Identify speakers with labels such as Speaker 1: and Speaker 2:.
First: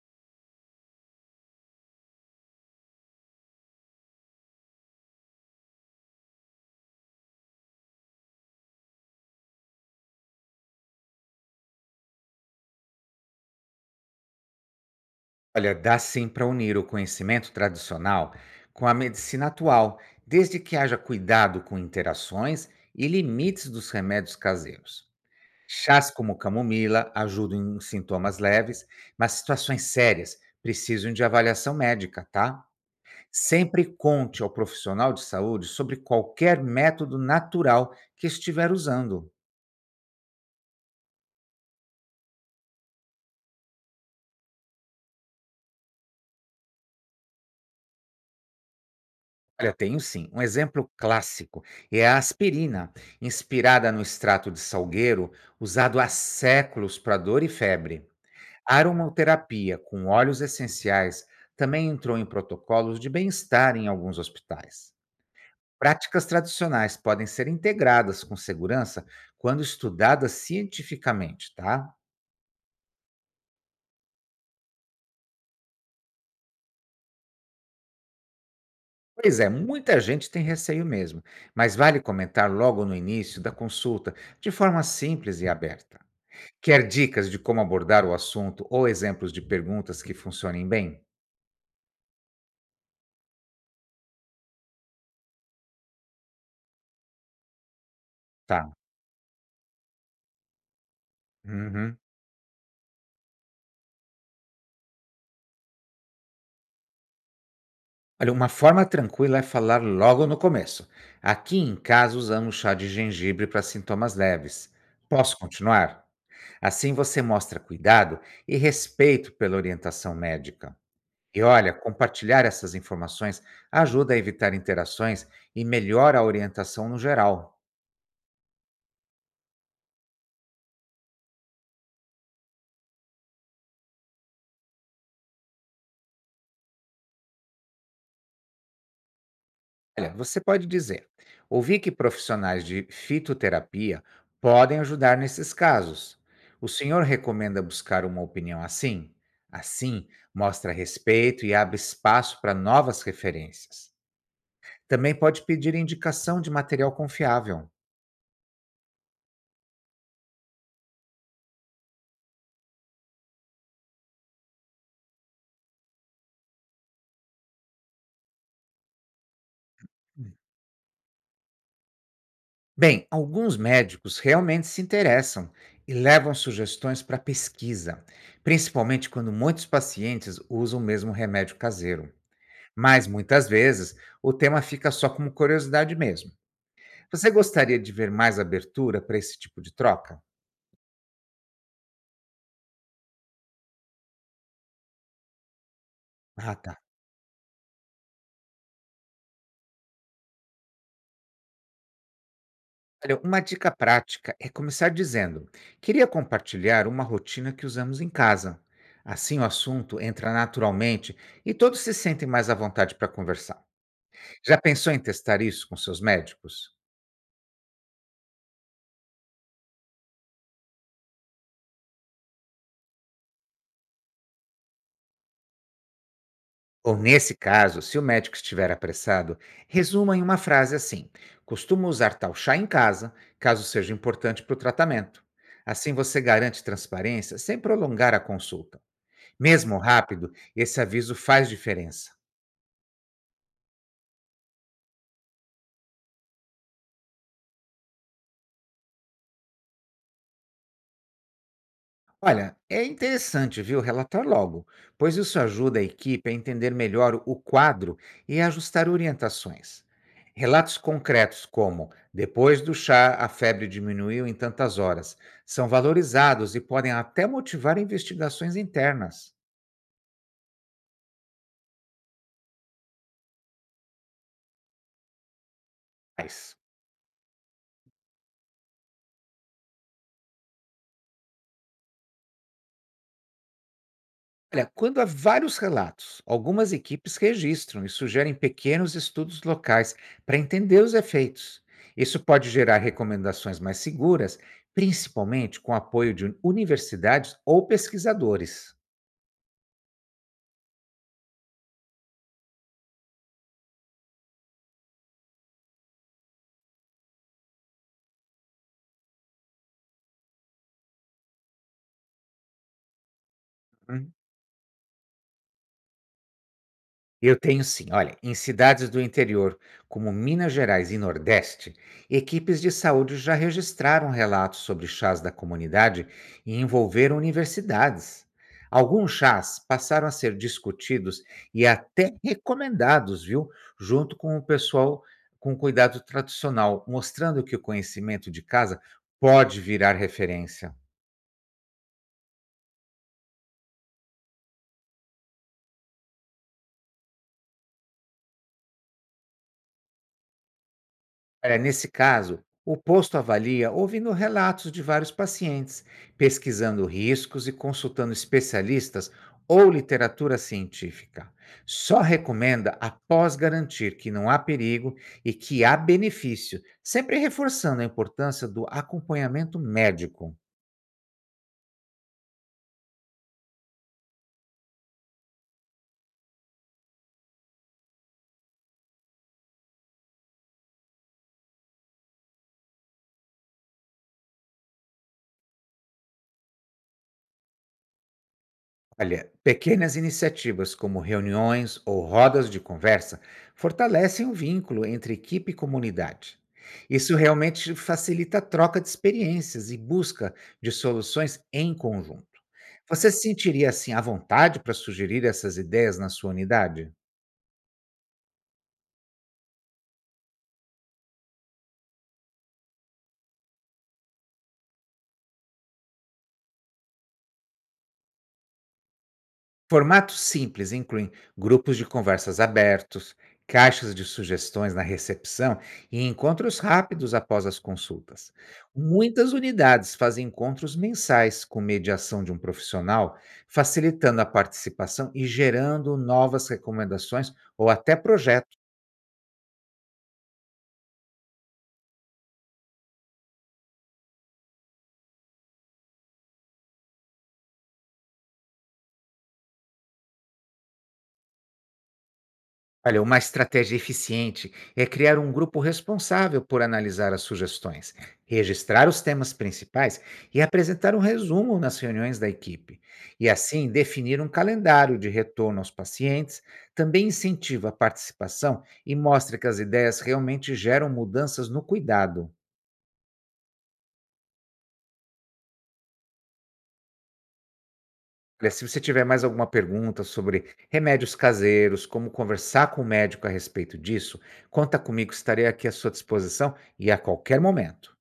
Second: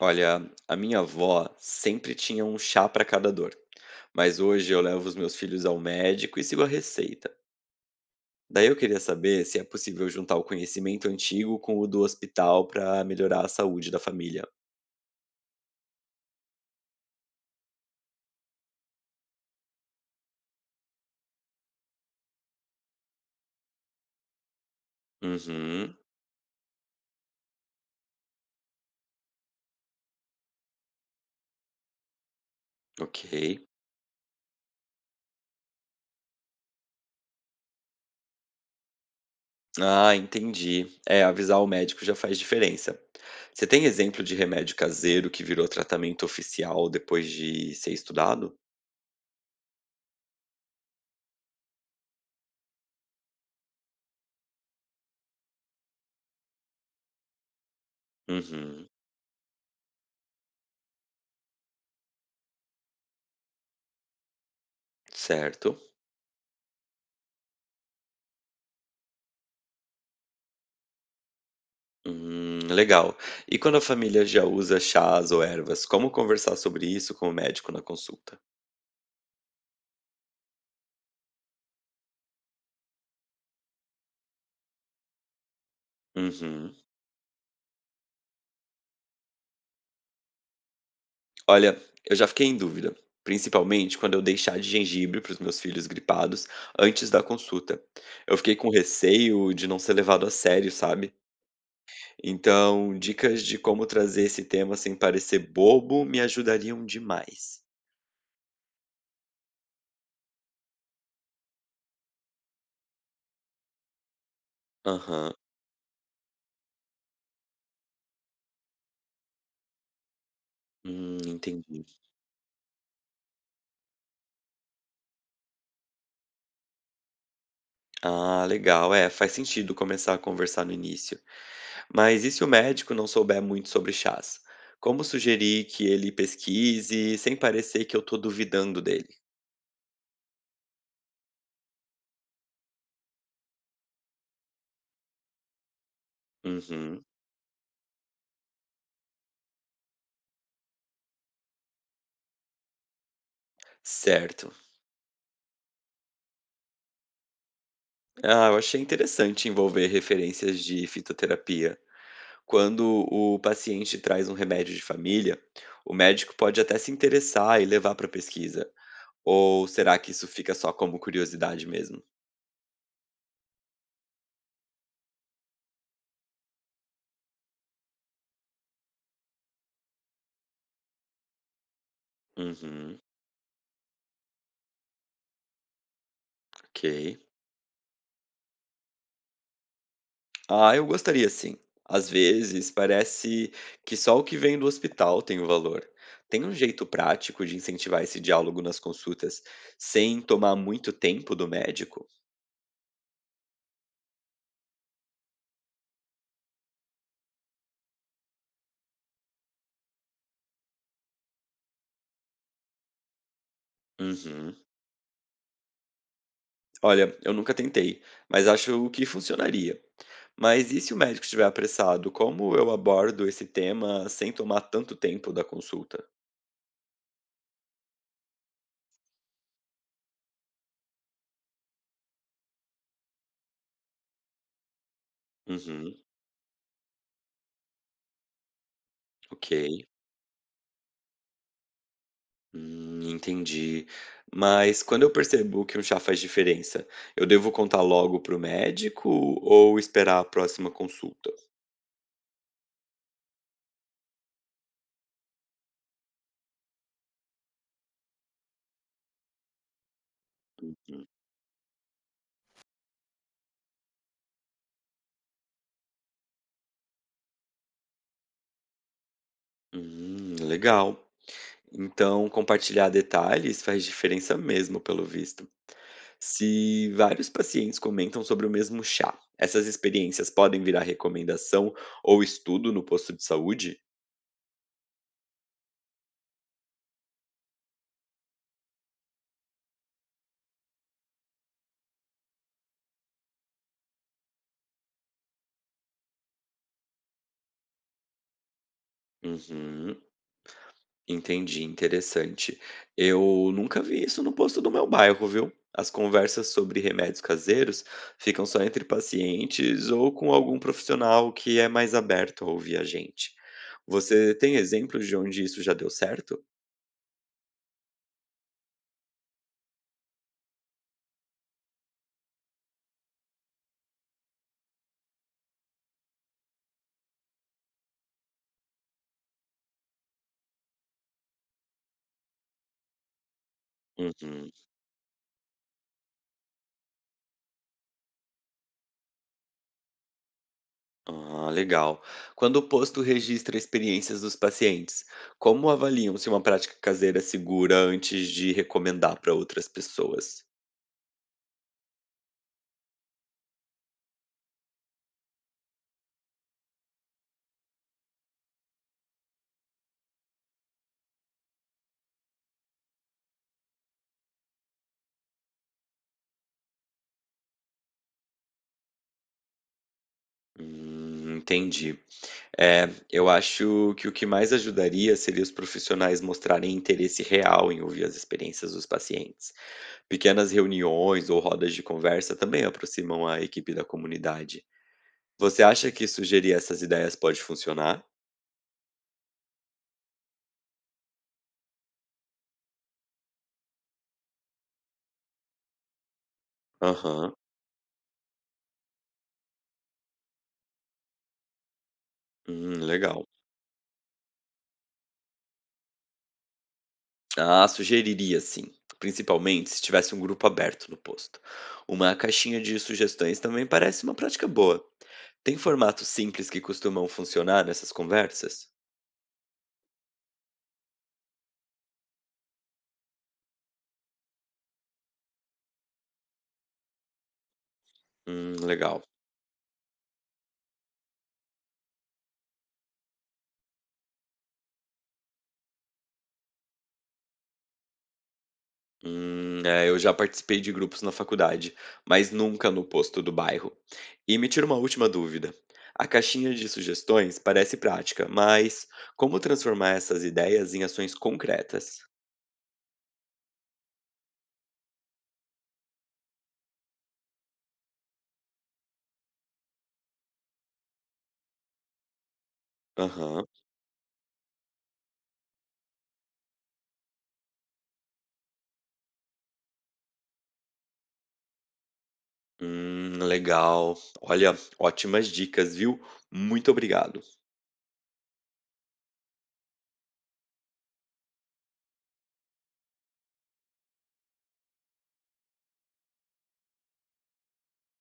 Speaker 1: Olha, a minha avó sempre tinha um chá para cada dor, mas hoje eu levo os meus filhos ao médico e sigo a receita. Daí eu queria saber se é possível juntar o conhecimento antigo com o do hospital para melhorar a saúde da família.
Speaker 2: Olha, dá sim para unir o conhecimento tradicional com a medicina atual, desde que haja cuidado com interações e limites dos remédios caseiros.
Speaker 1: Uhum,
Speaker 2: Chás como camomila ajudam em sintomas leves, mas situações sérias precisam de avaliação médica, tá?
Speaker 1: ok.
Speaker 2: Sempre conte ao profissional de saúde sobre qualquer método natural que estiver usando.
Speaker 1: Ah, entendi. É, avisar o médico já faz diferença. Você tem exemplo de remédio caseiro que virou tratamento oficial depois de ser estudado?
Speaker 2: Olha, tenho sim. Um exemplo clássico é a aspirina, inspirada no extrato de salgueiro, usado há séculos para dor e febre. A
Speaker 1: Uhum,
Speaker 2: aromaterapia com óleos essenciais também entrou em protocolos de bem-estar em alguns hospitais.
Speaker 1: certo.
Speaker 2: Práticas tradicionais podem ser integradas com segurança quando estudadas cientificamente, tá?
Speaker 1: Legal. E quando a família já usa chás ou ervas, como conversar sobre isso com o médico na consulta?
Speaker 2: Pois é, muita gente tem receio mesmo, mas vale comentar logo no início da consulta, de forma simples e aberta.
Speaker 1: Uhum.
Speaker 2: Quer dicas de como abordar o assunto ou exemplos de perguntas que funcionem bem?
Speaker 1: Olha, eu já fiquei em dúvida, principalmente quando eu dei chá de gengibre para os meus filhos gripados antes da consulta. Eu fiquei
Speaker 2: Tá.
Speaker 1: com receio de não ser levado a sério, sabe?
Speaker 2: Uhum.
Speaker 1: Então, dicas de como trazer esse tema sem parecer bobo me ajudariam demais.
Speaker 2: Olha, uma forma tranquila é falar logo no começo. Aqui em casa usamos chá de gengibre para sintomas leves.
Speaker 1: Aham.
Speaker 2: Posso continuar? Assim você mostra cuidado e respeito pela orientação médica. E olha,
Speaker 1: Entendi.
Speaker 2: compartilhar essas informações ajuda a evitar interações e melhora a orientação no geral.
Speaker 1: Ah, legal. É, faz sentido começar a conversar no início. Mas e se o médico não souber muito sobre chás? Como sugerir que ele pesquise sem parecer que eu tô duvidando dele?
Speaker 2: Olha, você pode dizer: ouvi que profissionais de fitoterapia podem ajudar nesses casos. O senhor
Speaker 1: Uhum,
Speaker 2: recomenda buscar uma opinião assim? Assim, mostra respeito e abre espaço para novas referências.
Speaker 1: certo.
Speaker 2: Também pode pedir indicação de material confiável.
Speaker 1: Ah, eu achei interessante envolver referências de fitoterapia. Quando o paciente traz um remédio de família, o médico pode até se interessar e levar para pesquisa. Ou será que isso fica só como curiosidade mesmo?
Speaker 2: Bem, alguns médicos realmente se interessam e levam sugestões para pesquisa, principalmente quando muitos pacientes usam o mesmo remédio caseiro.
Speaker 1: Uhum,
Speaker 2: Mas, muitas vezes, o tema fica só como curiosidade mesmo.
Speaker 1: ok.
Speaker 2: Você gostaria de ver mais abertura para esse tipo de troca?
Speaker 1: Ah, eu gostaria sim. Às vezes parece que só o que vem do hospital tem o valor. Tem um
Speaker 2: Ah, tá.
Speaker 1: jeito prático de incentivar esse diálogo nas consultas sem tomar muito tempo do médico?
Speaker 2: Olha, uma dica prática é começar dizendo: queria compartilhar uma rotina que usamos em casa. Assim o assunto entra naturalmente e todos se sentem mais à vontade para conversar.
Speaker 1: Uhum.
Speaker 2: Já pensou em testar isso com seus médicos?
Speaker 1: Olha, eu nunca tentei, mas acho que funcionaria. Mas e se o médico estiver apressado, como eu abordo esse tema sem tomar tanto tempo da consulta?
Speaker 2: Ou nesse caso, se o médico estiver apressado, resuma em uma frase assim: costumo usar tal chá em casa, caso seja importante para o tratamento. Assim
Speaker 1: Uhum,
Speaker 2: você garante transparência sem prolongar a consulta.
Speaker 1: ok.
Speaker 2: Mesmo rápido, esse aviso faz diferença.
Speaker 1: Entendi. Mas quando eu percebo que um chá faz diferença, eu devo contar logo para o médico ou esperar a próxima consulta?
Speaker 2: Olha, é interessante, viu, relatar logo, pois isso ajuda a equipe a entender melhor o quadro e a ajustar orientações. Relatos
Speaker 1: Uhum.
Speaker 2: concretos como depois do chá a febre diminuiu em tantas horas são valorizados e podem até motivar investigações internas.
Speaker 1: Legal. Então, compartilhar detalhes faz diferença mesmo, pelo visto. Se vários pacientes comentam sobre o mesmo chá, essas experiências podem virar recomendação ou estudo no posto de saúde?
Speaker 2: Olha, quando há vários relatos, algumas equipes registram e sugerem pequenos estudos locais para entender os efeitos. Isso pode gerar recomendações mais seguras, principalmente com apoio de universidades ou pesquisadores.
Speaker 1: Uhum. Entendi, interessante. Eu nunca vi isso no posto do meu bairro, viu? As conversas sobre remédios caseiros ficam só entre pacientes ou com algum profissional que é mais aberto a ouvir a gente. Você tem exemplos de onde isso já deu certo?
Speaker 2: Eu tenho sim. Olha, em cidades do interior, como Minas Gerais e Nordeste, equipes de saúde já registraram relatos sobre chás da comunidade e envolveram universidades. Alguns chás passaram a ser discutidos e até recomendados, viu? Junto com o
Speaker 1: Uhum.
Speaker 2: pessoal com cuidado tradicional, mostrando que o conhecimento de casa pode virar referência.
Speaker 1: Ah, legal. Quando o posto registra experiências dos pacientes, como avaliam se uma prática caseira é segura antes de recomendar para outras pessoas?
Speaker 2: Olha, nesse caso, o posto avalia ouvindo relatos de vários pacientes, pesquisando riscos e consultando especialistas ou literatura científica. Só recomenda após garantir que não há perigo e que há benefício, sempre reforçando a importância do acompanhamento médico.
Speaker 1: Entendi. É, eu acho que o que mais ajudaria seria os profissionais mostrarem interesse real em ouvir as experiências dos pacientes. Pequenas reuniões ou rodas de conversa também aproximam a equipe da comunidade. Você acha que sugerir essas ideias pode funcionar?
Speaker 2: Olha, pequenas iniciativas como reuniões ou rodas de conversa fortalecem o vínculo entre equipe e comunidade. Isso
Speaker 1: Aham.
Speaker 2: realmente facilita a troca de experiências e busca de soluções em conjunto. Você se
Speaker 1: Legal.
Speaker 2: sentiria assim à vontade para sugerir essas ideias na sua unidade?
Speaker 1: Ah, sugeriria sim. Principalmente se tivesse um grupo aberto no posto. Uma caixinha de sugestões também parece uma prática boa. Tem formatos simples que costumam funcionar nessas conversas?
Speaker 2: Formatos simples incluem grupos de conversas abertos, caixas de sugestões na recepção e encontros rápidos após as consultas.
Speaker 1: Legal.
Speaker 2: Muitas unidades fazem encontros mensais com mediação de um profissional, facilitando a participação e gerando novas recomendações ou até projetos.
Speaker 1: É, eu já participei de grupos na faculdade, mas nunca no posto do bairro. E me tira uma última dúvida. A caixinha de sugestões parece prática, mas como transformar essas ideias em ações concretas?
Speaker 2: Olha, uma estratégia eficiente é criar um grupo responsável por analisar as sugestões, registrar os temas principais e apresentar um resumo nas reuniões da equipe. E
Speaker 1: Aham.
Speaker 2: assim, definir um calendário de retorno aos pacientes também incentiva a participação e mostra que as ideias realmente geram mudanças no cuidado.
Speaker 1: Legal. Olha, ótimas dicas, viu? Muito obrigado.
Speaker 2: Olha, se você tiver mais alguma pergunta sobre remédios caseiros, como conversar com o médico a respeito disso, conta comigo, estarei aqui à sua disposição e a qualquer momento.